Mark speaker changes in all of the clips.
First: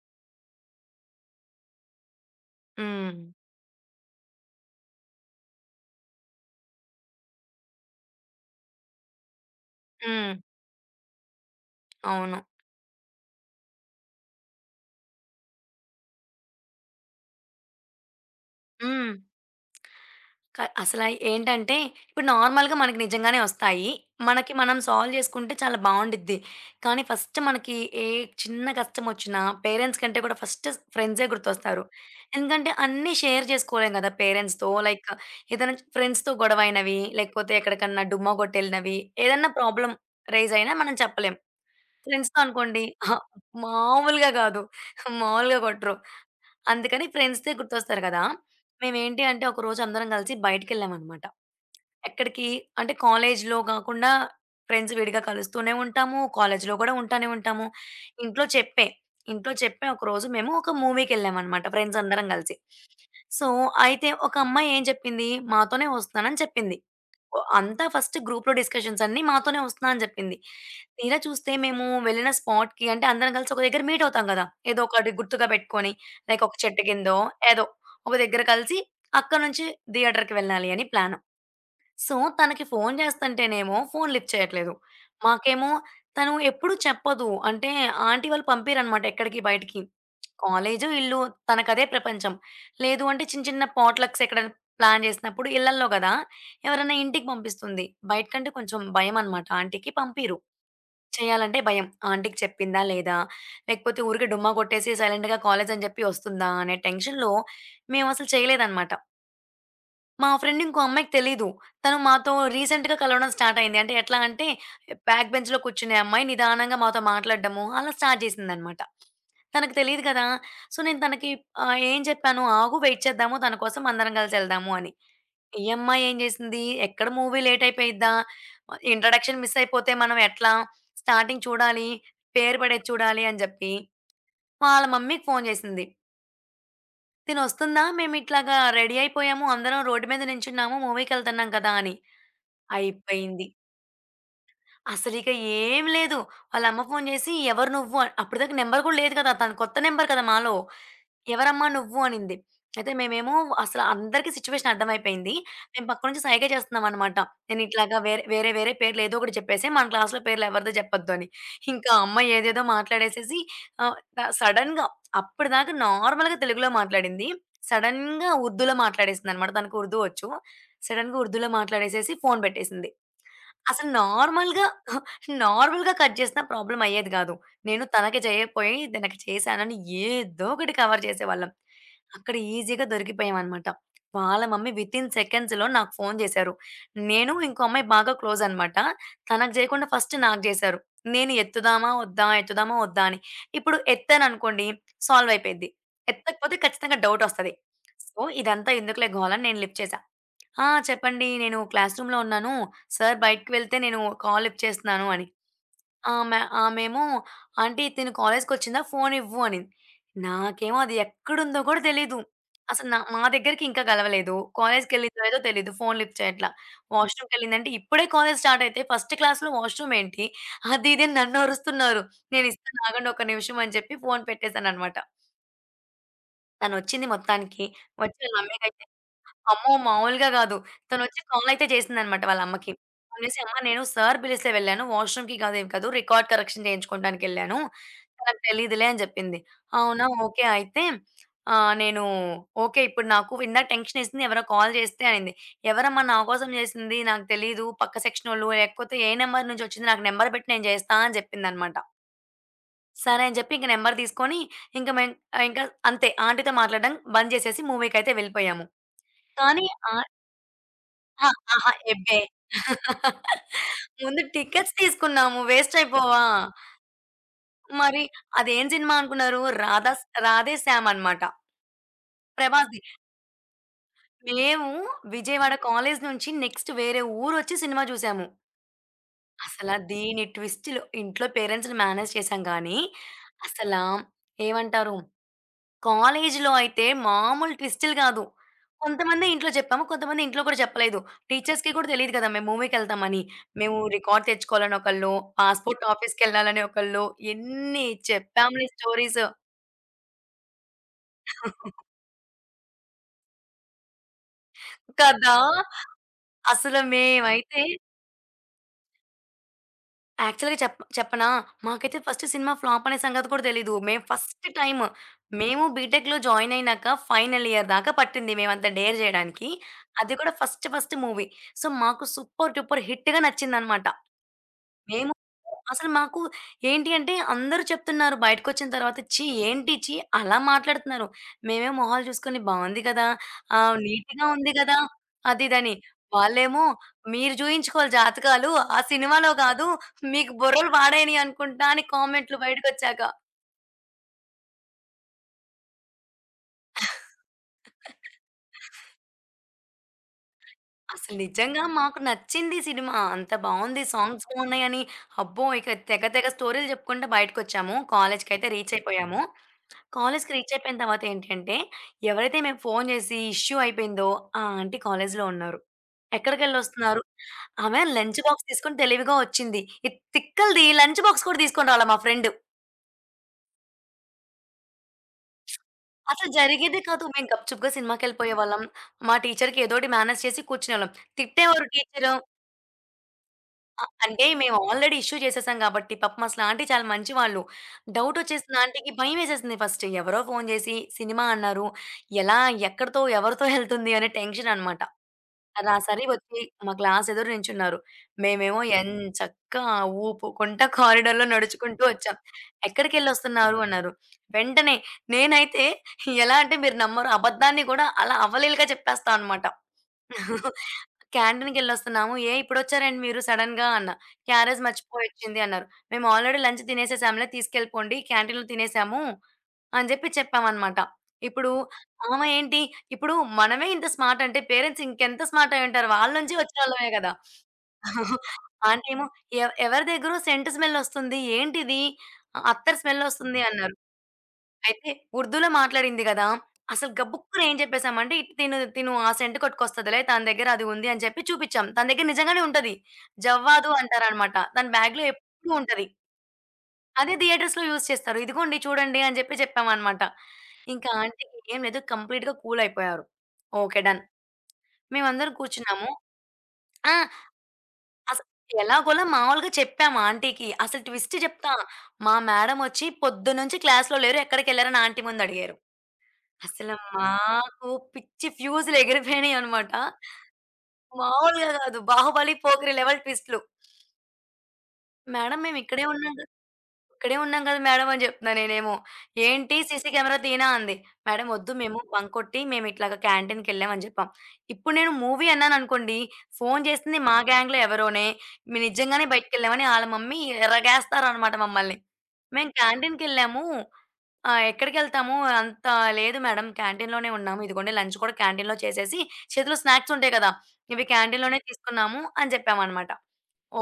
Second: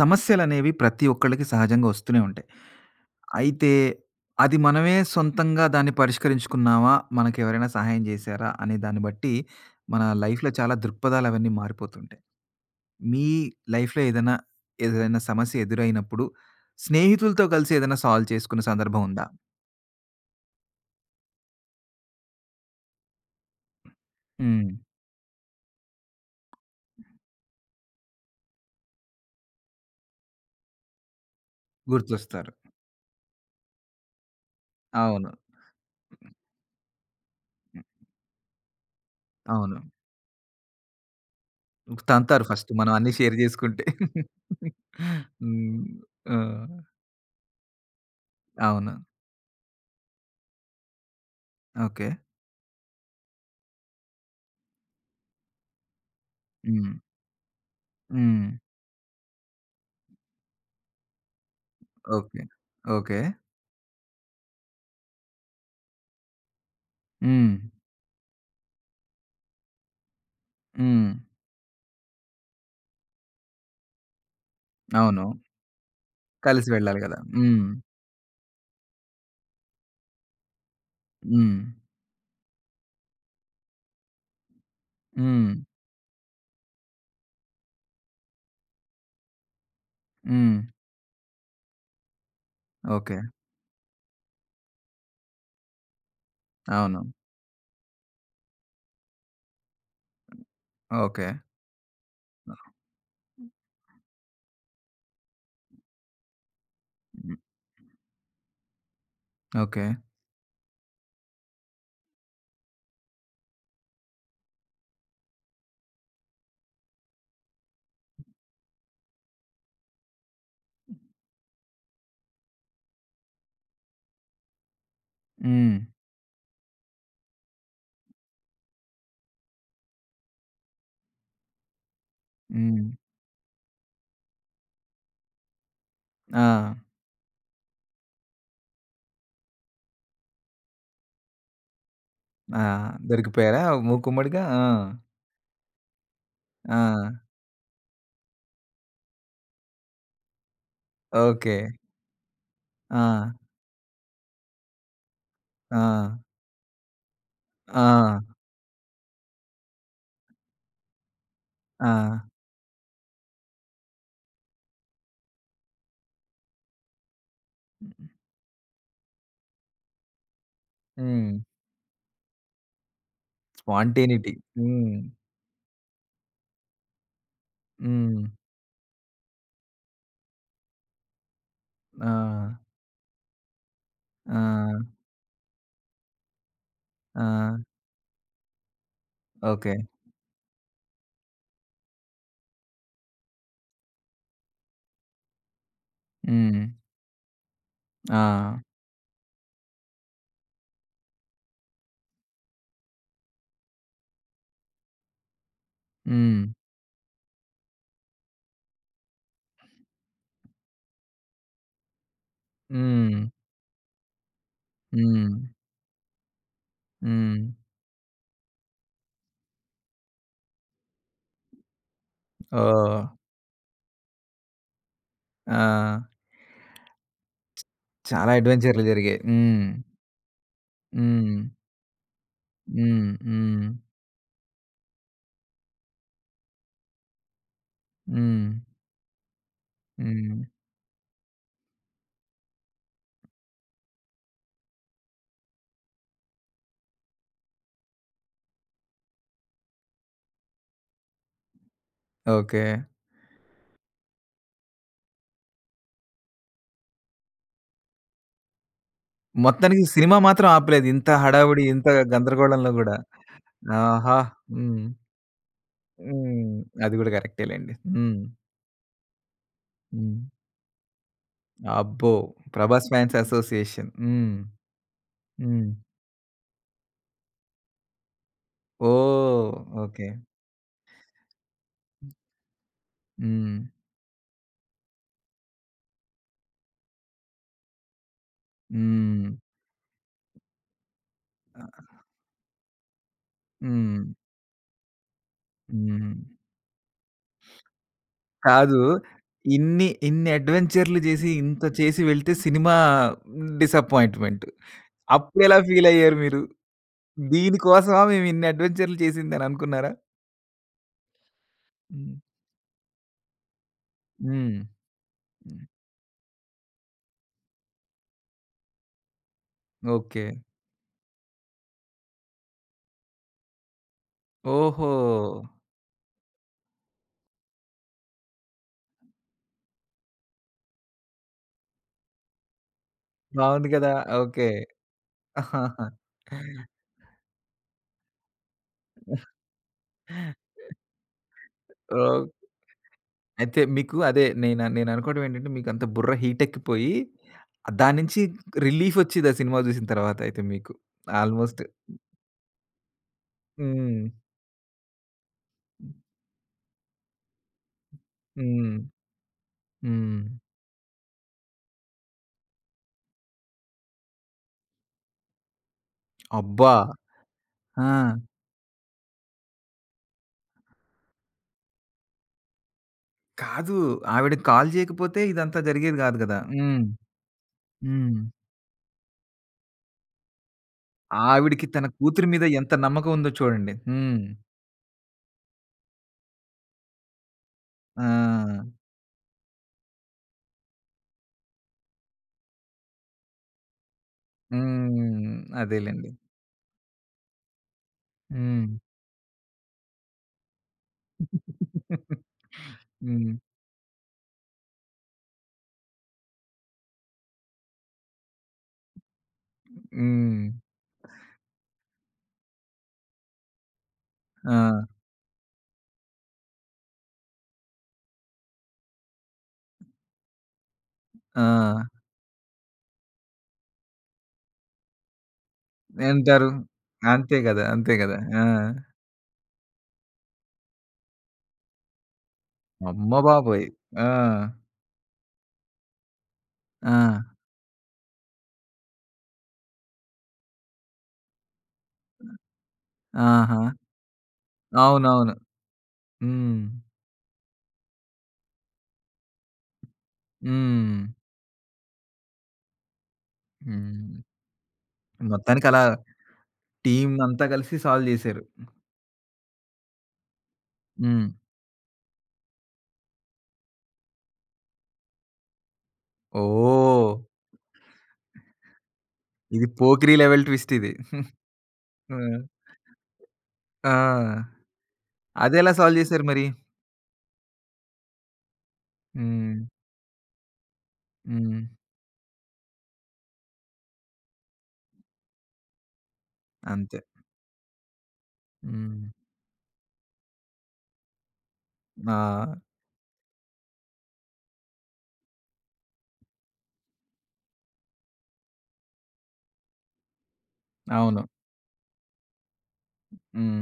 Speaker 1: సమస్యలనేవి ప్రతి ఒక్కళ్ళకి సహజంగా వస్తూనే ఉంటాయి.
Speaker 2: హ్మ్.
Speaker 1: అయితే అది మనమే సొంతంగా దాన్ని పరిష్కరించుకున్నామా? మనకెవరైనా సహాయం చేశారా? అనే దాన్ని బట్టి మన
Speaker 2: హ్మ్.
Speaker 1: లైఫ్‌లో చాలా దృక్పథాలవన్నీ మారిపోతుంటాయి.
Speaker 2: అవును.
Speaker 1: మీ లైఫ్‌లో ఏదైనా సమస్య ఎదురైనప్పుడు స్నేహితులతో కలిసి ఏదైనా సాల్వ్ చేసుకున్న సందర్భం
Speaker 2: హ్మ్.
Speaker 1: ఉందా?
Speaker 2: క అసల ఏంటంటే, ఇప్పుడు నార్మల్‌గా మనకి నిజంగానే ఒస్తాయి. మనకి
Speaker 1: హ్మ్.
Speaker 2: మనం సాల్వ్ జేసుకుంటే చాలా బావుండిద్ది. కానీ ఫస్ట్ మనకి ఏ చిన్న కష్టమొచ్చినా పేరెంట్స్ కంటే కూడా ఫస్ట్ ఫ్రెండ్సే గుర్తొస్తారు.
Speaker 1: గుర్తొస్తారు.
Speaker 2: ఎందుకంటే అన్నీ షేర్ జేసుకోలేం గదా! పేరెంట్స్‌తో. లైక్
Speaker 1: అవును.
Speaker 2: ఏదైనా ఫ్రెండ్స్‌తో గొడవైనవి, లేకపోతే ఎక్కడికన్నా డుమ్మా కొట్టెళ్ళినవి, ఏదన్నా
Speaker 1: అవును.
Speaker 2: ప్రాబ్లమ్ రైజ్ అయినా మనం చెప్పలేం. ఫ్రెండ్స్‌తో
Speaker 1: తంతారు ఫస్ట్
Speaker 2: అనుకోండి
Speaker 1: మనం అన్నీ
Speaker 2: అహా!
Speaker 1: షేర్ చేసుకుంటే.
Speaker 2: మామూలుగా గాదు. మామూలుగా
Speaker 1: హ్మ్.
Speaker 2: కొట్టరు.
Speaker 1: ఆ!
Speaker 2: అందుకని ఫ్రెండ్సే గుర్తొస్తారు గదా!
Speaker 1: అవును.
Speaker 2: మేమేంటి అంటే ఒకరోజు అందరం గలిసి బయటికెళ్ళామనమాట.
Speaker 1: ఓకే.
Speaker 2: ఎక్కడికి అంటే కాలేజ్‌లో గాకుండా ఫ్రెండ్స్ విడిగా కలుస్తూనే ఉంటాము. కాలేజ్‌లో గూడా
Speaker 1: హ్మ్.
Speaker 2: ఉంటానే ఉంటాము. ఇంట్లో
Speaker 1: హ్మ్.
Speaker 2: చెప్పే, ఇంట్లో చెప్పే ఒకరోజు మేము ఒక మూవీకెళ్ళామనమాట ఫ్రెండ్స్ అందరం
Speaker 1: ఓకే.
Speaker 2: గలిసి.
Speaker 1: ఓకే.
Speaker 2: సో, అయితే ఒక అమ్మాయి ఏం చెప్పింది, "మాతోనే వస్తున్నానని" చెప్పింది.
Speaker 1: హ్మ్.
Speaker 2: అంతా ఫస్ట్ గ్రూప్‌లో డిస్కషన్స్ అన్నీ మాతోనే వస్తున్నా అని చెప్పింది.
Speaker 1: హ్మ్.
Speaker 2: తీరా చూస్తే మేము వెళ్ళిన స్పాట్‌కి అంటే అందరం కలిసి ఒక దగ్గర మీట్ అవుతాం గదా! ఏదో ఒకటి
Speaker 1: అవును.
Speaker 2: గుర్తుగా పెట్టుకొని లైక్ ఒక
Speaker 1: కలిసి
Speaker 2: చెట్టు
Speaker 1: వెళ్ళాలి
Speaker 2: కిందో
Speaker 1: గదా! హ్మ్.
Speaker 2: ఏదో ఒక దగ్గర కలిసి అక్కడి నుంచి థియేటర్‌కి వెళ్ళాలి అని ప్లాను.
Speaker 1: హ్మ్.
Speaker 2: సో, తనకి ఫోను జేస్తంటేనేమో ఫోను లిఫ్ట్ చేయట్లేదు.
Speaker 1: హ్మ్.
Speaker 2: మాకేమో తను ఎప్పుడు చెప్పదు. అంటే ఆంటీ వాళ్ళు పంపియరనమాట ఎక్కడికి బయటికి.
Speaker 1: హ్మ్.
Speaker 2: కాలేజు, ఇల్లు తనకదే ప్రపంచం. లేదు
Speaker 1: ఓకే.
Speaker 2: అంటే చిన్న చిన్న పాట్‌లక్స్ ఎక్కడైనా ప్లాన్ జేసినప్పుడు ఇళ్లల్లో గదా! ఎవరన్నా
Speaker 1: అవును.
Speaker 2: ఇంటికి పంపిస్తుంది. బయటకంటే కొంచెం భయమనమాట ఆంటీకి పంపియరు.
Speaker 1: ఓకే.
Speaker 2: చేయాలంటే భయం. ఆంటీకి చెప్పిందా? లేదా? లేకపోతే ఊరికే డుమ్మా కొట్టేసి సైలెంట్‌గా కాలేజని జెప్పి ఒస్తుందా? అనే టెన్షన్‌లో
Speaker 1: హ్మ్.
Speaker 2: మేమసలు చేయలేదనమాట.
Speaker 1: ఓకే.
Speaker 2: మా ఫ్రెండ్ ఇంకో అమ్మాయికి తెలీదు. తను మాతో రీసెంట్‌గా కలవడం స్టార్ట్ అయింది. అంటే ఎట్లా అంటే బ్యాక్ బెంచ్‌లో కూర్చునే అమ్మాయి నిదానంగా మాతో మాట్లాడడము అలా స్టార్ట్ చేసిందనమాట. తనకు తెలీదు కదా! సో, నేను తనకి ఏం చెప్పాను, "ఆగు వెయిట్ చేద్దాము. తన కోసం అందరం కలిసి ఎళ్దాము" అని. ఈ
Speaker 1: హ్మ్.
Speaker 2: అమ్మాయి ఏం చేసింది, ఎక్కడ మూవీ లేట్ అయిపోయిద్దా? ఇంట్రడక్షన్ మిస్ అయిపోతే మనం ఎట్లా? స్టార్టింగ్ చూడాలి, పేరు పడేది
Speaker 1: హ్మ్.
Speaker 2: చూడాలి అని చెప్పి వాళ్ళ మమ్మీకి ఫోను చేసింది.
Speaker 1: ఆ!
Speaker 2: తినొస్తుందా? మేమిట్లాగా రెడీ అయిపోయాము. అందరం రోడ్డు మీద నించున్నాము. మూవీకెళ్తన్నాం కదా! అని.
Speaker 1: ఆ!
Speaker 2: అయిపోయింది.
Speaker 1: దొరికిపోయారా మూకుమ్మడిగా? ఆ!
Speaker 2: అసలిక ఏం లేదు.
Speaker 1: ఆ!
Speaker 2: వాళ్ళమ్మ ఫోను జేసి, "ఎవరు నువ్వు" అని అప్పటిదాకా నంబర్ కూడా లేదు కదా! తను కొత్త నంబర్ కదా మాలో.
Speaker 1: ఓకే.
Speaker 2: "ఎవరమ్మా నువ్వు" అనింది. అయితే
Speaker 1: ఆ!
Speaker 2: మేమేమో అసలు అందరికీ సిట్యుయేషన్ అర్థమైపోయింది.
Speaker 1: ఆ!
Speaker 2: మేము పక్క నుంచి సైగ చేస్తున్నామనమాట. నేను ఇట్లాగా
Speaker 1: ఆ!
Speaker 2: వేరే, వేరే, వేరే పేర్లు ఏదో ఒకటి చెప్పేసి మన క్లాస్‌లో పేర్లు ఎవరిదో చెప్పొద్దు అని.
Speaker 1: ఆ!
Speaker 2: ఇంకా ఆ అమ్మాయి ఏదేదో మాట్లాడేసేసి ఆహ్, సడెన్‌గా అప్పటిదాకా నార్మల్‌గా తెలుగులో మాట్లాడింది. సడెన్‌గా ఉర్దూలో మాట్లాడేసిందనమాట. తనకు ఉర్దూ వచ్చు. సడెన్‌గా
Speaker 1: హ్మ్.
Speaker 2: ఉర్దూలో మాట్లాడేసేసి ఫోను పెట్టేసింది. అసలు
Speaker 1: స్పాంటేనిటీ.
Speaker 2: నార్మల్‌గా
Speaker 1: హ్మ్.
Speaker 2: నార్మల్‌గా కట్ చేసినా ప్రాబ్లమ్ అయ్యేది గాదు. నేను తనకి
Speaker 1: హ్మ్.
Speaker 2: చేయకపోయి తనకి చేశానని ఏదో ఒకటి కవర్ చేసేవాళ్ళం.
Speaker 1: ఆ!
Speaker 2: అక్కడ ఈజీగా దొరికిపోయామనమాట. వాళ్ళ మమ్మీ
Speaker 1: ఆ!
Speaker 2: వితిన్ సెకండ్స్‌లో నాకు ఫోను చేశారు.
Speaker 1: ఆ!
Speaker 2: నేను ఇంకో అమ్మాయి బాగా క్లోజ్ అనమాట. తనకు
Speaker 1: ఓకే.
Speaker 2: చేయకుండా ఫస్ట్ నాకు చేశారు. నేను ఎత్తుదామా? వద్దా? ఎత్తుదామా? వద్దా? అని. ఇప్పుడు ఎత్తాననుకోండి సాల్వ్ అయిపోయిద్ది. ఎత్తకపోతే
Speaker 1: హ్మ్.
Speaker 2: ఖచ్చితంగా డౌటొస్తది.
Speaker 1: ఆ!
Speaker 2: సో, ఇదంతా ఎందుకులే గోల అని నేను లిఫ్ట్ చేశా. ఆ! చెప్పండి. నేను క్లాస్ రూమ్‌లో ఉన్నాను. సార్ బయటికి వెళ్తే నేను కాల్ లిఫ్ట్ చేస్తున్నాను అని. ఆమె
Speaker 1: హ్మ్.
Speaker 2: ఆమేమో "ఆంటీ తిను కాలేజ్‌కొచ్చిందా? ఫోన్ ఇవ్వు" అనింది. నాకేమో అది ఎక్కడుందో కూడా తెలీదు. అసలు
Speaker 1: హ్మ్.
Speaker 2: మా దగ్గరికి ఇంకా కలవలేదు. కాలేజ్‌కెళ్ళిందో
Speaker 1: హ్మ్.
Speaker 2: లేదో తెలీదు. ఫోన్ లిఫ్ట్ చేయట్ల.
Speaker 1: హ్మ్.
Speaker 2: వాష్‌రూమ్‌కెళ్ళిందంటే ఇప్పుడే కాలేజ్ స్టార్ట్ అయితే ఫస్ట్ క్లాస్‌లో వాష్‌రూమ్ ఏంటి? అది ఇది అని నన్ను అరుస్తున్నారు. నేను ఇస్తాను
Speaker 1: ఓహ్!
Speaker 2: ఆగండి ఒక నిమిషం అని చెప్పి ఫోన్ పెట్టేసాననమాట.
Speaker 1: ఆ!
Speaker 2: తనొచ్చింది మొత్తానికి. వచ్చి
Speaker 1: చాలా
Speaker 2: వాళ్ళ
Speaker 1: అడ్వెంచర్‌లు
Speaker 2: మమ్మీకైతే
Speaker 1: జరిగాయి. హ్మ్.
Speaker 2: అమ్మో! మామూలుగా గాదు. తనొచ్చి
Speaker 1: హ్మ్.
Speaker 2: కాలయితే చేసిందనమాట వాళ్ళమ్మకి.
Speaker 1: హ్మ్.
Speaker 2: ఫోను చేసి, "అమ్మ
Speaker 1: హ్మ్.
Speaker 2: నేను సార్ పిలిస్తే వెళ్ళాను. వాష్‌రూమ్‌కి కాదు ఏం కాదు. రికార్డ్ కరెక్షన్ చేయించుకోవడానికెళ్ళాను. నాకు
Speaker 1: హ్మ్.
Speaker 2: తెలీదులే" అని చెప్పింది. "అవునా?
Speaker 1: హ్మ్.
Speaker 2: ఓకే. అయితే నేను ఓకే. ఇప్పుడు నాకు ఇందాక టెన్షనేసింది. ఎవరో కాల్ చేస్తే" అనింది. "ఎవరమ్మా నా కోసం చేసింది? నాకు తెలీదు. పక్క సెక్షనోళ్ళు లేకపోతే ఏ నంబర్ నుంచి వచ్చింది? నాకు నంబర్ పెట్టి నేను చేస్తా" అని చెప్పిందనమాట.
Speaker 1: ఓకే.
Speaker 2: సరే అని చెప్పి ఇంక నంబర్ తీసుకొని ఇంక మేం ఆహ్, ఇంకా అంతే ఆంటీ‌తో మాట్లాడడం బంద్ చేసేసి మూవీకైతే వెళ్ళిపోయాము. కానీ
Speaker 1: మొత్తానికి
Speaker 2: ఆ
Speaker 1: సినిమా మాత్రం ఆపలేదు. ఇంత
Speaker 2: ఆ!
Speaker 1: హడావుడి,
Speaker 2: అహా!
Speaker 1: ఇంత
Speaker 2: ఎబ్బే!
Speaker 1: గందరగోళంలో గూడా. ఆహా!
Speaker 2: ముందు టికెట్స్
Speaker 1: హ్మ్.
Speaker 2: తీసుకున్నాము. వేస్ట్ అయిపోవా?
Speaker 1: హ్మ్. అది గూడా కరెక్టేలెండి.
Speaker 2: మరి
Speaker 1: హ్మ్.
Speaker 2: అదేం సినిమా అనుకున్నారు? 'రాధాస్
Speaker 1: హ్మ్.
Speaker 2: రాధేశ్యామ్' అనమాట.
Speaker 1: అబ్బో!
Speaker 2: ప్రభాస్‌ది.
Speaker 1: 'Prabhas fans association'. హ్మ్.
Speaker 2: మేము విజయవాడ
Speaker 1: హ్మ్.
Speaker 2: కాలేజి నుంచి నెక్స్ట్ వేరే ఊరొచ్చి సినిమా చూసాము.
Speaker 1: ఓహ్!
Speaker 2: అసల
Speaker 1: ఓకే.
Speaker 2: దీని ట్విస్ట్‌లు ఇంట్లో పేరెంట్స్‌ని మేనేజ్ చేశాం గానీ,
Speaker 1: హ్మ్.
Speaker 2: అసలా ఏమంటారు? కాలేజీలో అయితే మామూలు ట్విస్టులు గాదు. కొంతమందే
Speaker 1: హ్మ్.
Speaker 2: ఇంట్లో చెప్పాము. కొంతమంది ఇంట్లో కూడా చెప్పలేదు.
Speaker 1: ఆ!
Speaker 2: టీచర్స్‌కి కూడా తెలీదు కదా! మేము మూవీకెళ్తామని. మేము
Speaker 1: హ్మ్.
Speaker 2: రికార్డ్ తెచ్చుకోవాలని ఒకళ్ళు, పాస్‌పోర్ట్
Speaker 1: హ్మ్.
Speaker 2: ఆఫీస్‌కెళ్ళాలని ఒకళ్ళు, ఎన్ని చెప్పాంలే
Speaker 1: కాదు.
Speaker 2: స్టోరీస్.
Speaker 1: ఇన్ని అడ్వెంచర్‌లు జేసి, ఇంత చేసి వెళ్తే సినిమా డిసప్పాయింట్‌మెంట్.
Speaker 2: కదా!
Speaker 1: అప్పుడెలా ఫీలయ్యారు మీరు?
Speaker 2: అసలు మేమైతే
Speaker 1: దీనికోసమా మేము ఇన్ని అడ్వెంచర్‌లు చేసిందని అనుకున్నారా?
Speaker 2: యాక్చువల్‌గా చెప్పనా? మాకైతే
Speaker 1: హ్మ్.
Speaker 2: ఫస్ట్ సినిమా ఫ్లాప్ అనే సంగతి కూడా తెలీదు. మేము ఫస్ట్
Speaker 1: హ్మ్.
Speaker 2: టైమ్
Speaker 1: హ్మ్.
Speaker 2: మేము బీటెక్‌లో జాయిన్ అయినాక ఫైనల్ ఇయర్ దాకా పట్టింది మేమంత డేర్ జేయడానికి. అది
Speaker 1: ఓకే.
Speaker 2: కూడా ఫస్ట్ ఫస్ట్ మూవీ. సో, మాకు సూపర్ డూపర్ హిట్‌గా నచ్చిందనమాట.
Speaker 1: ఓహో!
Speaker 2: మేము అసలు మాకు ఏంటి అంటే అందరూ చెప్తున్నారు బయటకొచ్చిన తర్వాత, "ఛీ! ఏంటి ఛీ! అలా మాట్లాడుతున్నారు." మేమే మొహాలు చూసుకొని బావుంది కదా!
Speaker 1: బావుంది గదా!
Speaker 2: నీట్‌గా
Speaker 1: ఓకే.
Speaker 2: ఉంది కదా! అది ఇదని. వాళ్ళేమో "మీరు చూయించుకోవాలి జాతకాలు ఆ సినిమాలో కాదు. మీకు బుర్రలు పాడైనయి అనుకుంటా" అని
Speaker 1: ఓహ్!
Speaker 2: కామెంట్లు బయటకొచ్చాక.
Speaker 1: అయితే మీకు అదే నేననుకోవడం ఏంటంటే, మీకంత బుర్ర హీటెక్కిపోయి, దాని నుంచి రిలీఫొచ్చేదా సినిమా జూసిన తర్వాత అయితే మీకు
Speaker 2: అసలు
Speaker 1: ఆల్మోస్ట్.
Speaker 2: నిజంగా మాకు నచ్చింది సినిమా. అంత బావుంది.
Speaker 1: హ్మ్.
Speaker 2: సాంగ్స్ బావున్నాయని, అబ్బో! ఇక తెగ తెగ స్టోరీలు చెప్పుకుంటా బయటకొచ్చాము. కాలేజ్‌కైతే రీచ్
Speaker 1: హ్మ్.
Speaker 2: అయిపోయాము.
Speaker 1: హ్మ్.
Speaker 2: కాలేజ్‌కి రీచ్ అయిపోయిన తర్వాత ఏంటి అంటే, ఎవరైతే మేము ఫోను చేసి ఇష్యూ అయిపోయిందో, ఆ ఆంటీ కాలేజ్‌లో ఉన్నారు.
Speaker 1: అబ్బా!
Speaker 2: ఎక్కడికెళ్ళొస్తున్నారు? ఆమె లంచ్
Speaker 1: ఆ!
Speaker 2: బాక్స్ తీసుకొని తెలివిగా వచ్చింది. ఇది తిక్కలది లంచ్ బాక్స్ కూడా తీసుకొని రాలా మా ఫ్రెండు.
Speaker 1: కాదు. ఆవిడ కాల్ జేయకపోతే ఇదంతా జరిగేది గాదు
Speaker 2: అసలు
Speaker 1: గదా!
Speaker 2: జరిగేదే
Speaker 1: హ్మ్.
Speaker 2: కాదు. మేము గప్‌చుప్‌గా
Speaker 1: హ్మ్.
Speaker 2: సినిమాకెళ్ళిపోయేవాళ్ళం. మా టీచర్‌కి ఏదోకటి మేనేజ్ చేసి కూర్చునేవాళ్ళం.
Speaker 1: ఆవిడకి
Speaker 2: తిట్టేవారు
Speaker 1: తన
Speaker 2: టీచరు.
Speaker 1: కూతురి మీద ఎంత నమ్మకం ఉందో చూడండి.
Speaker 2: అ!
Speaker 1: హ్మ్.
Speaker 2: అంటే మేము ఆల్రెడీ ఇష్యూ చేసేసాం కాబట్టి పాపం అసల ఆంటీ చాలా మంచివాళ్ళు. డౌట్ వచ్చేసింది
Speaker 1: ఆ!
Speaker 2: ఆంటీకి భయమేసేసింది ఫస్ట్. ఎవరో ఫోను చేసి సినిమా అన్నారు. ఎలా? ఎక్కడితో? ఎవరితో ఎళ్తుంది? అనే టెన్షన్ అనమాట.
Speaker 1: హ్మ్.
Speaker 2: రా సరి
Speaker 1: అదేలెండి.
Speaker 2: వచ్చి మా క్లాస్ ఎదురు నించున్నారు. మేమేమో
Speaker 1: హ్మ్.
Speaker 2: ఎంచక్కా ఊపుకుంటా కారిడార్‌లో నడుచుకుంటూ వచ్చాం.
Speaker 1: హ్మ్.
Speaker 2: "ఎక్కడికెళ్ళొస్తున్నారు?" అన్నారు. వెంటనే నేనైతే ఎలా అంటే మీరు నమ్మరు అబద్ధాన్ని కూడా అలా అవలీలగా చెప్పేస్తా అనమాట.
Speaker 1: హ్మ్.
Speaker 2: క్యాంటీన్‌కెళ్ళొస్తున్నాము. "ఏ ఇప్పుడొచ్చారేంటి మీరు సడెన్‌గా?" అన్నా.
Speaker 1: ఆ!
Speaker 2: "క్యారేజ్ మర్చిపోయొచ్చింది" అన్నారు. "మేము ఆల్రెడీ లంచ్ తినేసేసాంలే తీసుకెళ్ళిపోండి. క్యాంటీన్‌లో తినేసాము" అని చెప్పామనమాట.
Speaker 1: ఆ!
Speaker 2: ఇప్పుడు ఆమె ఏంటి, ఇప్పుడు మనమే ఇంత స్మార్ట్ అంటే పేరెంట్స్ ఇంకెంత స్మార్ట్ అయ్యుంటారు. వాళ్ళ నుంచి
Speaker 1: ఏంటారు?
Speaker 2: వచ్చినోళ్ళమే గదా!
Speaker 1: అంతే గదా! అంతే గదా! ఆ!
Speaker 2: ఆంటీ ఏమో "ఎ ఎవరి దగ్గరో సెంట్ స్మెల్ ఒస్తుంది. ఏంటిది? అత్తరు స్మెల్
Speaker 1: అమ్మ
Speaker 2: ఒస్తుంది"
Speaker 1: బాబోయ్!
Speaker 2: అన్నారు.
Speaker 1: ఆ!
Speaker 2: అయితే ఉర్దూలో మాట్లాడింది గదా! అసలు
Speaker 1: ఆ!
Speaker 2: గబుక్కున ఏం చెప్పేసామంటే, ఇటు తిను తిను ఆ సెంటు కొట్టుకొస్తదిలే తన దగ్గర అది ఉంది అని చెప్పి చూపిచ్చాం. తన దగ్గర నిజంగానే ఉంటది.
Speaker 1: ఆహా!
Speaker 2: జవ్వాదు అంటారనమాట. తన బ్యాగ్‌లో
Speaker 1: అవునవును.
Speaker 2: ఎప్పుడూ ఉంటది.
Speaker 1: హ్మ్.
Speaker 2: అదే థియేటర్స్‌లో యూజ్ చేస్తారు. ఇదిగోండి చూడండి అని చెప్పామనమాట. ఇంకా
Speaker 1: హ్మ్.
Speaker 2: ఆంటీకి ఏం లేదు కంప్లీట్‌గా కూల్ అయిపోయారు. ఓకే. డన్.
Speaker 1: హ్మ్.
Speaker 2: మేమందరం
Speaker 1: మొత్తానికలా
Speaker 2: కూర్చున్నాము. ఆ!
Speaker 1: టీమ్ అంతా కలిసి సాల్వ్
Speaker 2: అసలు
Speaker 1: జేశారు.
Speaker 2: ఎలాగోలా మామూలుగా చెప్పాము ఆంటీకి. అసలు ట్విస్ట్
Speaker 1: హ్మ్.
Speaker 2: చెప్తా. మా మేడమొచ్చి పొద్దున్నుంచి క్లాస్‌లో లేరు. ఎక్కడికెళ్లారని ఆంటీ ముందడిగారు. అసల
Speaker 1: ఓహ్!
Speaker 2: మాకు పిచ్చి ఫ్యూజులు
Speaker 1: ఇది
Speaker 2: ఎగిరిపోయినాయనమాట.
Speaker 1: పోకిరి లెవెల్ ట్విస్ట్ ఇది.
Speaker 2: మామూలుగా గాదు.
Speaker 1: ఆ!
Speaker 2: 'బాహుబలి' 'పోకిరి' లెవెల్ ట్విస్ట్‌లు.
Speaker 1: ఆ!
Speaker 2: మేడం మేము
Speaker 1: అదెలా
Speaker 2: ఇక్కడే
Speaker 1: సాల్వ్
Speaker 2: ఉన్నాం
Speaker 1: జేశారు
Speaker 2: గదా!
Speaker 1: మరి?
Speaker 2: ఇక్కడే ఉన్నాం గదా మేడం అని జెప్తున్నా నేనేమో. ఏంటి
Speaker 1: హ్మ్.
Speaker 2: సీసీ కెమెరా తీనా అంది. మేడం ఒద్దు
Speaker 1: హ్మ్.
Speaker 2: మేము బంకొట్టి మేము ఇట్లాగా క్యాంటీన్‌కెళ్ళాం అని జెప్పాం. ఇప్పుడు నేను మూవీ అన్నాననుకోండి, ఫోను
Speaker 1: అంతే.
Speaker 2: చేసింది మా గ్యాంగ్‌లో ఎవరోనే, "మేము
Speaker 1: హ్మ్.
Speaker 2: నిజంగానే బయటికెళ్ళామని" ఆళ్ళ మమ్మీ రగేస్తారనమాట మమ్మల్ని.
Speaker 1: ఆ!
Speaker 2: "మేము క్యాంటీన్‌కెళ్ళాము ఆ! ఎక్కడికెళ్తాము అంత లేదు మేడం క్యాంటీన్‌లోనే ఉన్నాము. ఇదిగోండి లంచ్ కూడా క్యాంటీన్‌లో చేసేసి, చేతిలో స్నాక్స్ ఉంటాయి కదా! ఇవి
Speaker 1: అవును.
Speaker 2: క్యాంటీన్‌లోనే తీసుకున్నాము అని చెప్పామనమాట.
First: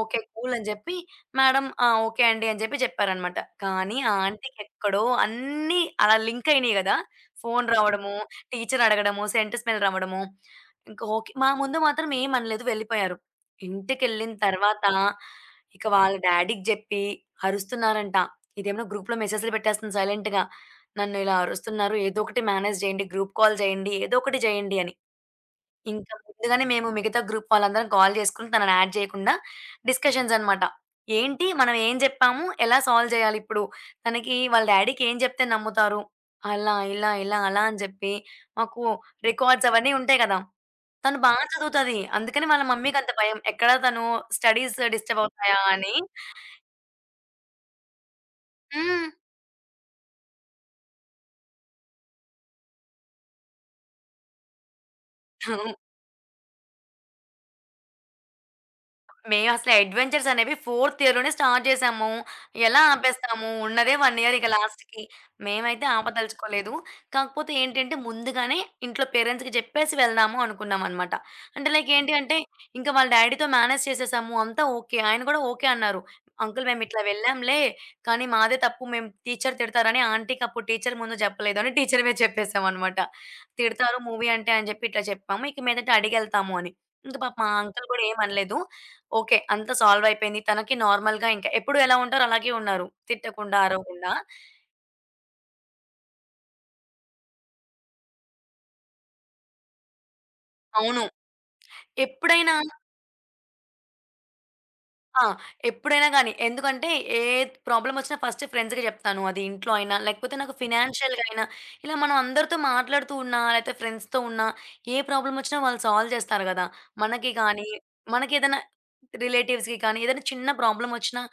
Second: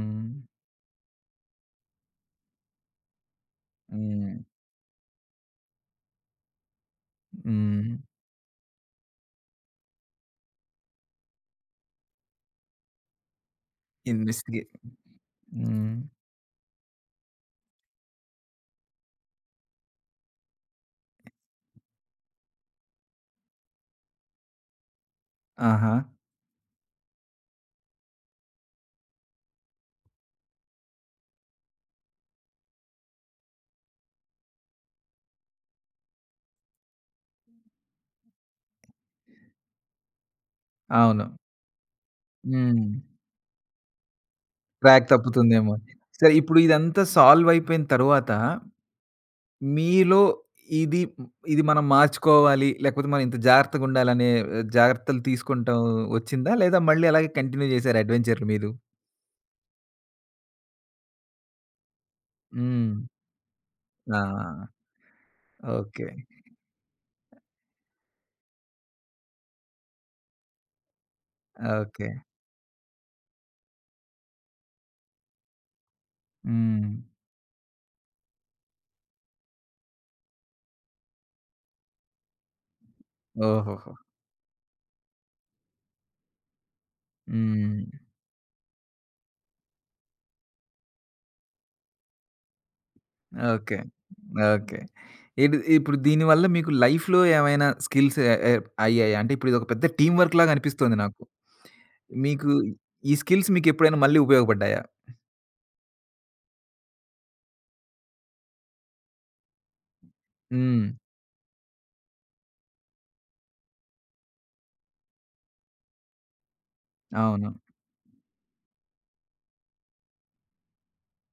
Speaker 2: ఓకే. కూల్ అని జెప్పి మేడమ్ ఆ! ఓకే అండి అని జెప్పారనమాట. కానీ ఆ
Speaker 1: హ్మ్.
Speaker 2: ఆంటీకి ఎక్కడో అన్నీ అలా లింక్ అయినియి గదా! ఫోన్
Speaker 1: హ్మ్.
Speaker 2: రావడము, టీచర్ అడగడము, సెంట్ స్మెల్ రావడము. ఇంక ఓకే. మా ముందు మాత్రం ఏమనలేదు వెళ్ళిపోయారు. ఇంటికెళ్ళిన
Speaker 1: ఇన్వెస్టిగే
Speaker 2: తర్వాత ఇక
Speaker 1: హ్మ్.
Speaker 2: వాళ్ళ డ్యాడీకి జెప్పి అరుస్తున్నారంట. ఇదేమో గ్రూప్‌లో మెసేజ్‌లు పెట్టేస్తుంది సైలెంట్‌గా. నన్ను ఇలా అరుస్తున్నారు. ఏదో ఒకటి మేనేజ్ జేయండి. గ్రూప్ కాల్ జేయండి. ఏదో ఒకటి జేయండి అని.
Speaker 1: ఆహా!
Speaker 2: ఇంకా ముందుగానే మేము మిగతా గ్రూప్ వాళ్ళందరం కాల్ చేసుకొని తనని యాడ్ చేయకుండా డిస్కషన్స్ అనమాట. ఏంటి మనం ఏం జెప్పాము? ఎలా సాల్వ్ చేయాలి ఇప్పుడు? తనకి వాళ్ళ డ్యాడీకి ఏం జెప్తే నమ్ముతారు? అలా, ఇలా, ఇలా, అలా అని జెప్పి మాకు రికార్డ్స్ అవన్నీ ఉంటాయి కదా! తను
Speaker 1: అవును.
Speaker 2: బా చదువుతది. అందుకని వాళ్ళ
Speaker 1: హ్మ్.
Speaker 2: మమ్మీకంత భయం. ఎక్కడ తను స్టడీస్
Speaker 1: ట్రాక్
Speaker 2: డిస్టర్బ్ అవుతాయా
Speaker 1: తప్పుతుందేమో.
Speaker 2: అని.
Speaker 1: సరే ఇప్పుడు ఇదంతా సాల్వ్ అయిపోయిన తరువాత
Speaker 2: హ్మ్.
Speaker 1: మీలో ఇది ఇది మనం మార్చుకోవాలి. లేకపోతే మనం ఇంత జాగ్రత్తగుండాలనే జాగ్రత్తలు తీసుకుంటాం వచ్చిందా? లేదా మళ్ళీ అలాగే కంటిన్యూ చేసారా అడ్వెంచర్‌లు మీరు?
Speaker 2: మేమసలు అడ్వెంచర్స్ అనేవి ఫోర్త్ ఇయర్‌లోనే స్టార్ట్ చేశాము. ఎలా
Speaker 1: హ్మ్.
Speaker 2: ఆపేస్తాము? ఉన్నదే 1 ఇయర్ ఇక
Speaker 1: ఆ!
Speaker 2: లాస్ట్‌కి. మేమైతే
Speaker 1: ఓకే.
Speaker 2: ఆపదలుచుకోలేదు. కాకపోతే ఏంటంటే ముందుగానే ఇంట్లో పేరెంట్స్‌కి చెప్పేసి వెళ్దాము అనుకున్నామనమాట. అంటే లైక్
Speaker 1: ఓకే.
Speaker 2: ఏంటి అంటే ఇంక వాళ్ళ డ్యాడీతో మేనేజ్ చేసేసాము. అంతా ఓకే. ఆయన కూడా ఓకే అన్నారు. "అంకుల్
Speaker 1: హ్మ్.
Speaker 2: మేమిట్లా వెళ్ళాంలే. కానీ మాదే తప్పు. మేము టీచర్ తిడతారని ఆంటీకి అప్పుడు టీచర్ ముందు చెప్పలేదు" అని టీచర్‌వే చెప్పేసామనమాట.
Speaker 1: ఓహోహో!
Speaker 2: "తిడతారు మూవీ అంటే" అని చెప్పి ఇట్లా చెప్పాము. "ఇక మీదట అడిగెళ్తాము" అని. ఇంక పాపం మా అంకుల్ కూడా
Speaker 1: హ్మ్.
Speaker 2: ఏమనలేదు. ఓకే. అంతా సాల్వ్ అయిపోయింది. తనకి నార్మల్‌గా ఇంకా ఎప్పుడు ఎలా ఉంటారో అలాగే ఉన్నారు. తిట్టకుండా,
Speaker 1: ఓకే.
Speaker 2: అరవకుండా.
Speaker 1: ఓకే. ఇటు ఇప్పుడు దీనివల్ల మీకు లైఫ్‌లో ఏమైనా స్కిల్స్ ఎ ఎ అయ్యాయా? అంటే ఇప్పుడు ఇదొక పెద్ద టీమ్ వర్క్ లాగా అనిపిస్తుంది
Speaker 2: అవును.
Speaker 1: నాకు. మీకు
Speaker 2: ఎప్పుడైనా
Speaker 1: ఈ స్కిల్స్ మీకెప్పుడైనా మళ్ళీ ఉపయోగపడ్డాయా?
Speaker 2: ఆ! ఎప్పుడైనా గాని. ఎందుకంటే ఏ ప్రాబ్లమ్ వచ్చినా ఫస్ట్ ఫ్రెండ్స్‌కి చెప్తాను. అది ఇంట్లో అయినా, లేకపోతే నాకు
Speaker 1: హ్మ్.
Speaker 2: ఫినాన్షియల్‌గా అయినా, ఇలా మనం అందరితో మాట్లాడుతూ ఉన్నా, లేకపోతే ఫ్రెండ్స్‌తో ఉన్నా, ఏ ప్రాబ్లమ్ వచ్చినా వాళ్ళు సాల్వ్ చేస్తారు కదా! మనకి
Speaker 1: అవును.
Speaker 2: కానీ, మనకేదైనా రిలేటివ్స్‌కి కానీ, ఏదైనా చిన్న ప్రాబ్లమ్ వచ్చినా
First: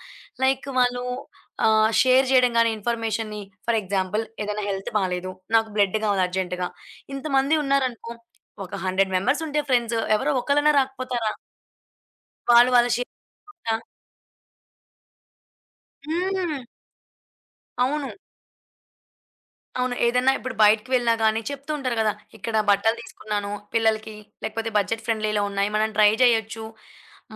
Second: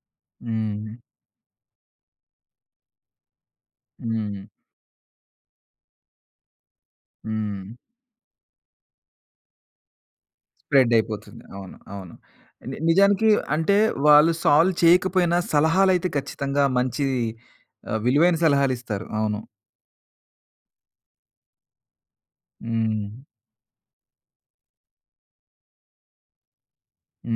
Speaker 2: లైక్
Speaker 1: హ్మ్.
Speaker 2: వాళ్ళు షేర్ చేయడం గాని ఇన్ఫర్మేషన్‌ని ఫర్ ఎగ్జాంపుల్
Speaker 1: హ్మ్.
Speaker 2: ఏదైనా హెల్త్ బాలేదు. నాకు బ్లడ్ కావాలి అర్జెంట్‌గా. ఇంతమంది
Speaker 1: హ్మ్.
Speaker 2: ఉన్నారనుకో, ఒక 100 మెంబర్స్ ఉంటే ఫ్రెండ్స్ ఎవరో ఒకళ్ళైనా
Speaker 1: స్ప్రెడ్
Speaker 2: రాకపోతారా?
Speaker 1: అయిపోతుంది. అవును. అవును.
Speaker 2: వాళ్ళు వాళ్ళు షేర్
Speaker 1: నిజానికి
Speaker 2: చేసుకుంటా
Speaker 1: అంటే వాళ్ళు సాల్వ్ చేయకపోయినా సలహాలైతే
Speaker 2: హ్మ్.
Speaker 1: ఖచ్చితంగా మంచి
Speaker 2: అవును.
Speaker 1: విలువైన సలహాలిస్తారు. అవును.
Speaker 2: అవును. ఏదన్నా ఇప్పుడు బయటికి వెళ్ళినా గానీ చెప్తూ ఉంటారు గదా! ఇక్కడ బట్టలు
Speaker 1: హ్మ్.
Speaker 2: తీసుకున్నాను పిల్లలకి, లేకపోతే బడ్జెట్ ఫ్రెండ్లీలో ఉన్నాయి. మనం ట్రై జేయొచ్చు.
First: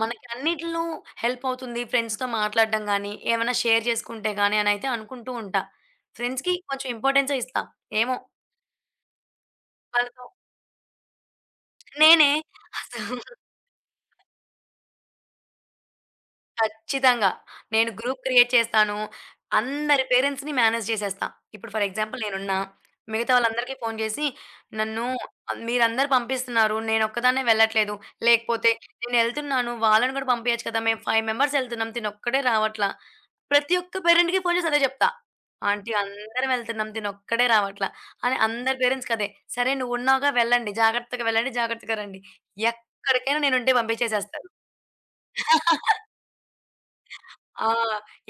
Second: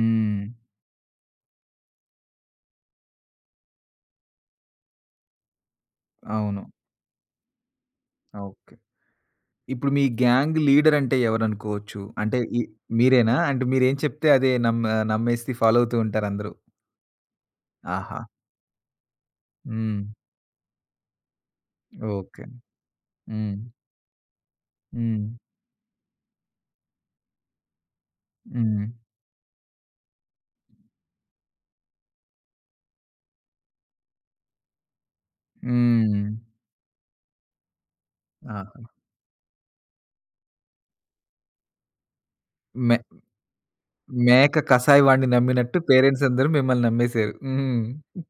Speaker 2: మనకి అన్నిటిలో హెల్ప్ అవుతుంది. ఫ్రెండ్స్‌తో మాట్లాడడం గానీ, ఏమైనా షేర్ చేసుకుంటే గానీ అనైతే అనుకుంటూ ఉంటా. ఫ్రెండ్స్‌కి
Speaker 1: అవును.
Speaker 2: కొంచెం ఇంపార్టెన్సే ఇస్తా. ఏమో
Speaker 1: ఓకే. ఇప్పుడు మీ
Speaker 2: వాళ్ళతో
Speaker 1: గ్యాంగ్ లీడర్ అంటే ఎవరనుకోవచ్చు?
Speaker 2: నేనే
Speaker 1: అంటే ఈ
Speaker 2: అసలు
Speaker 1: మీరేనా? అంటే మీరేం చెప్తే అదే నమ్మేసి ఫాలో అవుతూ ఉంటారందరూ.
Speaker 2: ఖచ్చితంగా. నేను
Speaker 1: ఆహా!
Speaker 2: గ్రూప్ క్రియేట్ చేస్తాను.
Speaker 1: హ్మ్.
Speaker 2: అందరి పేరెంట్స్‌ని మేనేజ్ చేసేస్తా. ఇప్పుడు ఫర్ ఎగ్జాంపుల్
Speaker 1: ఓకే.
Speaker 2: నేనున్నా. మిగతా
Speaker 1: హ్మ్.
Speaker 2: వాళ్ళందరికీ ఫోను చేసి, నన్ను
Speaker 1: హ్మ్.
Speaker 2: మీరందరూ పంపిస్తున్నారు. నేనొక్కదాన్నే వెళ్ళట్లేదు. లేకపోతే
Speaker 1: హ్మ్.
Speaker 2: నేనెళ్తున్నాను. వాళ్ళని కూడా పంపియచ్చు కదా! మేము 5 మెంబర్స్ ఎళ్తున్నాం. తినొక్కడే రావట్లా. ప్రతి ఒక్క పేరెంట్‌కి ఫోను చేసి అదే చెప్తా. ఆంటీ
Speaker 1: హ్మ్.
Speaker 2: అందరం ఎళ్తున్నాం. తినొక్కడే రావట్లా. అని అందరి
Speaker 1: ఆహా!
Speaker 2: పేరెంట్స్‌కి అదే. సరే నువ్వున్నావుగా వెళ్ళండి. జాగ్రత్తగా వెళ్ళండి. జాగ్రత్తగా రండి.
Speaker 1: మె
Speaker 2: ఎక్కడికైనా నేనుంటే పంపించేసేస్తారు.
Speaker 1: మేక కసాయి వాడిని నమ్మినట్టు పేరెంట్స్ అందరూ మిమ్మల్ని నమ్మేసారు.
Speaker 2: ఆ!
Speaker 1: హ్మ్.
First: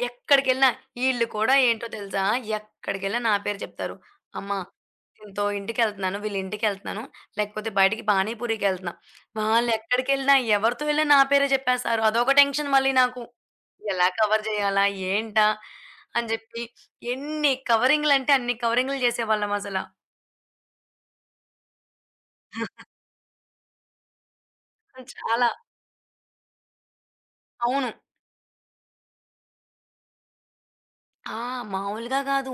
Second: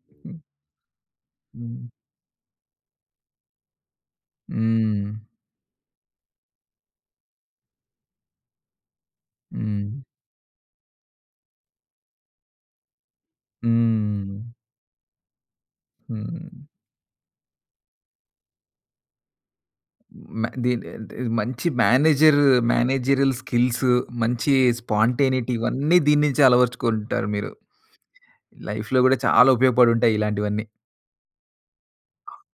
Speaker 2: ఎక్కడికెళ్ళినా ఈళ్ళు కూడా ఏంటో
Speaker 1: హ్మ్.
Speaker 2: తెలుసా? ఎక్కడికెళ్ళినా నా పేరు చెప్తారు. అమ్మ
Speaker 1: హ్మ్.
Speaker 2: దీంతో ఇంటికెళ్తున్నాను, వీళ్ళ ఇంటికెళ్తున్నాను, లేకపోతే బయటికి పానీపూరికెళ్తున్నా.
Speaker 1: హ్మ్.
Speaker 2: వాళ్ళెక్కడికెళ్ళినా, ఎవరితో వెళ్ళినా నా పేరే చెప్పేస్తారు. అదొక టెన్షన్ మళ్ళీ నాకు. ఎలా
Speaker 1: హ్మ్.
Speaker 2: కవర్ చేయాలా? ఏంటా? అని
Speaker 1: హ్మ్.
Speaker 2: చెప్పి ఎన్ని కవరింగ్‌లంటే అన్ని కవరింగ్‌లు చేసేవాళ్ళమసల.
Speaker 1: మ దీని ఇది మంచి మేనేజీరియల్ స్కిల్స్, మంచి
Speaker 2: చాలా
Speaker 1: స్పాంటేనిటీ ఇవన్నీ దీని నుంచే అలవరుచుకుంటారు మీరు.
Speaker 2: అవును.
Speaker 1: లైఫ్‌లో గూడా చాలా ఉపయోగపడుంటాయి ఇలాంటివన్నీ.
Speaker 2: ఆ! మామూలుగా గాదు.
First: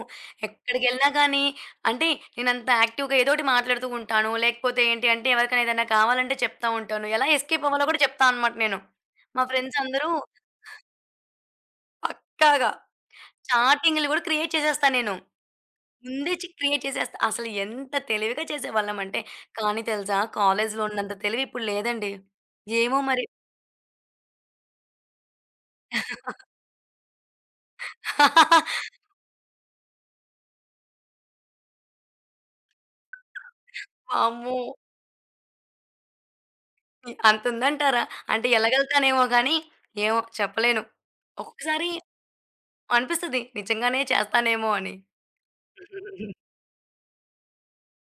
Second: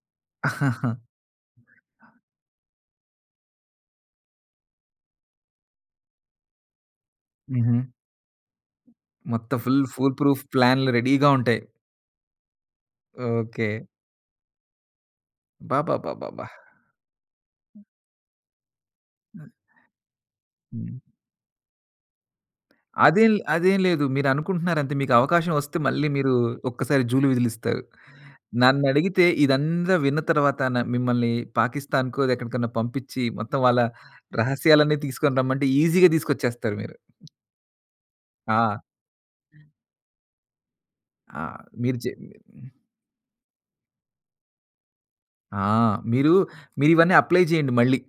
Speaker 2: ఎక్కడికెళ్ళినా గానీ అంటే నేనంత యాక్టివ్‌గా ఏదోకటి మాట్లాడుతూ ఉంటాను. లేకపోతే ఏంటి అంటే ఎవరికైనా ఏదైనా కావాలంటే చెప్తా ఉంటాను. ఎలా ఎస్కేప్
Speaker 1: హుహు.
Speaker 2: అవ్వాలో గూడా చెప్తా అనమాట నేను. మా
Speaker 1: మొత్తం
Speaker 2: ఫ్రెండ్స్ అందరూ
Speaker 1: ఫూల్ ప్రూఫ్ ప్లాన్‌లు రెడీగా ఉంటాయి.
Speaker 2: పక్కాగా
Speaker 1: ఓకే.
Speaker 2: చాటింగ్‌లు గూడా క్రియేట్ చేసేస్తా నేను. ముందే
Speaker 1: అబ్బబ్బబ్బబ్బా!
Speaker 2: క్రియేట్ చేసేస్తా. అసలు ఎంత తెలివిగా చేసేవాళ్ళం అంటే కానీ తెలుసా కాలేజీలో
Speaker 1: హ్మ్.
Speaker 2: ఉన్నంత తెలివి ఇప్పుడు లేదండి. ఏమో మరి.
Speaker 1: అదేం అదేం లేదు. మీరనుకుంటున్నారంతే. మీకు అవకాశం వస్తే మళ్ళీ మీరు ఒక్కసారి జూలు విదిలిస్తారు. నన్నడిగితే ఇదంతా విన్న తర్వాత మిమ్మల్ని పాకిస్తాన్‌కో, ఎక్కడికన్నా పంపించి మొత్తం వాళ్ళ
Speaker 2: వామ్మో!
Speaker 1: రహస్యాలన్నీ తీసుకొని రమ్మంటే ఈజీగా తీసుకొచ్చేస్తారు మీరు.
Speaker 2: అంతుందంటారా? అంటే
Speaker 1: ఆ!
Speaker 2: ఎళ్ళగలుగుతానేమో గానీ ఏమో చెప్పలేను.
Speaker 1: ఆ!
Speaker 2: ఒక్కొక్కసారి
Speaker 1: మీరు చె
Speaker 2: అనిపిస్తది. నిజంగానే చేస్తానేమో అని.
Speaker 1: ఆ! మీరు మీరివన్నీ అప్లై చేయండి మళ్ళీ.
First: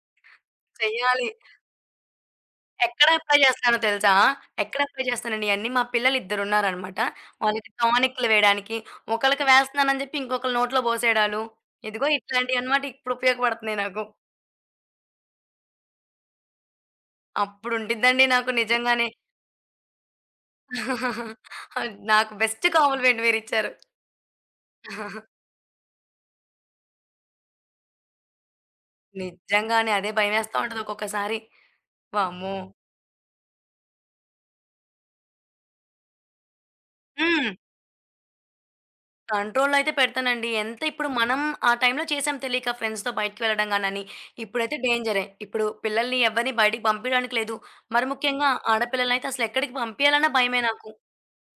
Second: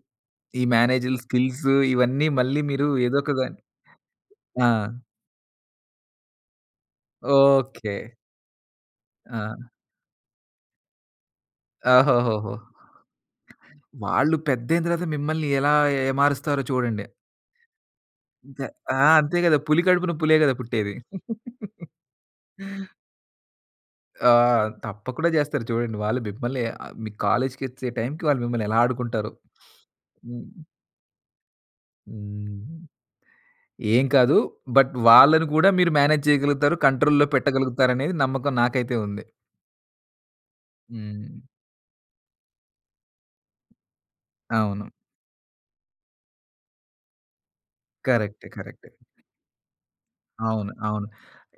Speaker 1: ఈ మేనేజల్
Speaker 2: చెయ్యాలి.
Speaker 1: స్కిల్స్ ఇవన్నీ మళ్ళీ మీరు
Speaker 2: ఎక్కడ
Speaker 1: ఏదో ఒక
Speaker 2: అప్లై
Speaker 1: దాన్
Speaker 2: చేస్తానో తెలుసా?
Speaker 1: ఆ!
Speaker 2: ఎక్కడ అప్లై చేస్తానండి అన్నీ మా పిల్లలిద్దరున్నారనమాట. వాళ్ళకి
Speaker 1: ఓకే.
Speaker 2: టానిక్‌లు వేయడానికి,
Speaker 1: ఆ!
Speaker 2: ఒకళ్ళకి వేస్తున్నానని చెప్పి ఇంకొకళ్ళ నోట్లో పోసేయడాలు, ఇదిగో
Speaker 1: ఓహోహోహో!
Speaker 2: ఇట్లాంటియన్నమాట ఇప్పుడు ఉపయోగపడుతున్నాయి నాకు.
Speaker 1: వాళ్ళు పెద్దయిన తర్వాత మిమ్మల్ని ఎలా ఏమారుస్తారో చూడండి.
Speaker 2: అప్పుడుండిద్దండి నాకు
Speaker 1: ఇంకా ఆ!
Speaker 2: నిజంగానే.
Speaker 1: అంతే గదా! పులి కడుపున పులే గదా! పుట్టేది.
Speaker 2: అది నాకు బెస్ట్ కాంప్లిమెంట్ మీరిచ్చారు.
Speaker 1: ఆ! తప్పకుండా జేస్తారు చూడండి. వాళ్ళు మిమ్మల్ని మీ కాలేజ్‌కొచ్చే టైంకి వాళ్ళు మిమ్మల్ని ఎలా ఆడుకుంటారో.
Speaker 2: నిజంగానే అదే
Speaker 1: హ్మ్.
Speaker 2: భయమేస్తా ఉంటది ఒక్కొక్కసారి. వామ్మో!
Speaker 1: హ్మ్. ఏం కాదు. బట్ వాళ్ళని కూడా మీరు మేనేజ్ చేయగలుగుతారు. కంట్రోల్‌లో
Speaker 2: హ్మ్.
Speaker 1: పెట్టగలుగుతారనేది నమ్మకం నాకైతే ఉంది.
Speaker 2: కంట్రోల్‌లో అయితే పెడతానండి. ఎంత ఇప్పుడు
Speaker 1: హ్మ్.
Speaker 2: మనం ఆ టైంలో చేసాం తెలియక ఫ్రెండ్స్‌తో బయటికి వెళ్ళడం గానని. ఇప్పుడైతే
Speaker 1: అవును.
Speaker 2: డేంజరే. ఇప్పుడు పిల్లల్ని ఎవరిని బయటికి పంపియడానికి లేదు. మరి
Speaker 1: కరెక్టే.
Speaker 2: ముఖ్యంగా
Speaker 1: కరెక్టే.
Speaker 2: ఆడపిల్లలనైతే అసలు ఎక్కడికి పంపియాలన్నా భయమే
Speaker 1: అవును.
Speaker 2: నాకు.
Speaker 1: అవును.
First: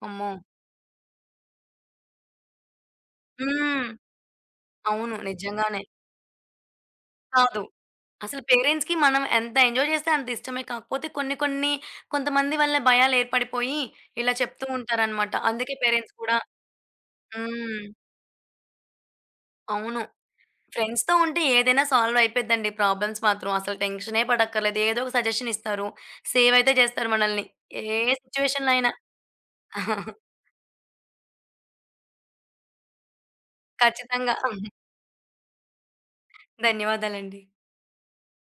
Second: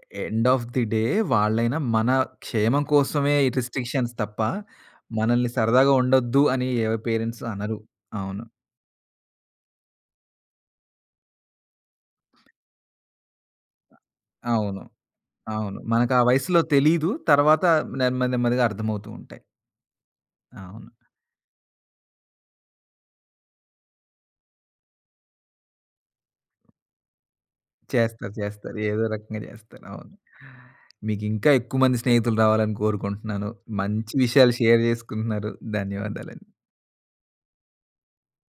Speaker 2: అమ్మో!
Speaker 1: ఎండ్ ఆఫ్ ది డే వాళ్ళైనా మన క్షేమం కోసమే ఈ
Speaker 2: హ్మ్.
Speaker 1: రిస్ట్రిక్షన్స్ తప్ప,
Speaker 2: అవును.
Speaker 1: మనల్ని
Speaker 2: నిజంగానే.
Speaker 1: సరదాగా ఉండొద్దు అని ఏ పేరెంట్స్
Speaker 2: కాదు.
Speaker 1: అనరు.
Speaker 2: అసలు
Speaker 1: అవును.
Speaker 2: పేరెంట్స్‌కి మనం ఎంత ఎంజాయ్ చేస్తే అంత ఇష్టమే. కాకపోతే కొన్ని కొన్ని కొంతమంది వల్ల భయాలేర్పడిపోయి ఇలా చెప్తూ
Speaker 1: అవును.
Speaker 2: ఉంటారనమాట. అందుకే
Speaker 1: అవును.
Speaker 2: పేరెంట్స్
Speaker 1: మనకా
Speaker 2: కూడా
Speaker 1: వయసులో తెలీదు. తర్వాత
Speaker 2: హ్మ్.
Speaker 1: నెమ్మది నెమ్మదిగా అర్థమవుతూ ఉంటాయి.
Speaker 2: అవును.
Speaker 1: అవును.
Speaker 2: ఫ్రెండ్స్‌తో ఉంటే ఏదైనా సాల్వ్ అయిపోద్దండి. ప్రాబ్లమ్స్ మాత్రం అసలు టెన్షనే పడక్కర్లేదు. ఏదో ఒక సజెషన్ ఇస్తారు. సేవ్ అయితే చేస్తారు మనల్ని. ఏ
Speaker 1: చేస్తారు.
Speaker 2: సిట్యుయేషన్‌లో
Speaker 1: చేస్తారు.
Speaker 2: అయినా.
Speaker 1: ఏదో రకంగా చేస్తారు. అవును. మీకింకా ఎక్కువ మంది స్నేహితులు రావాలని కోరుకుంటున్నాను. మంచి
Speaker 2: ఖచ్చితంగా.
Speaker 1: విషయాలు షేర్ జేసుకుంటున్నారు. ధన్యవాదాలండి.
Speaker 2: ధన్యవాదాలండి.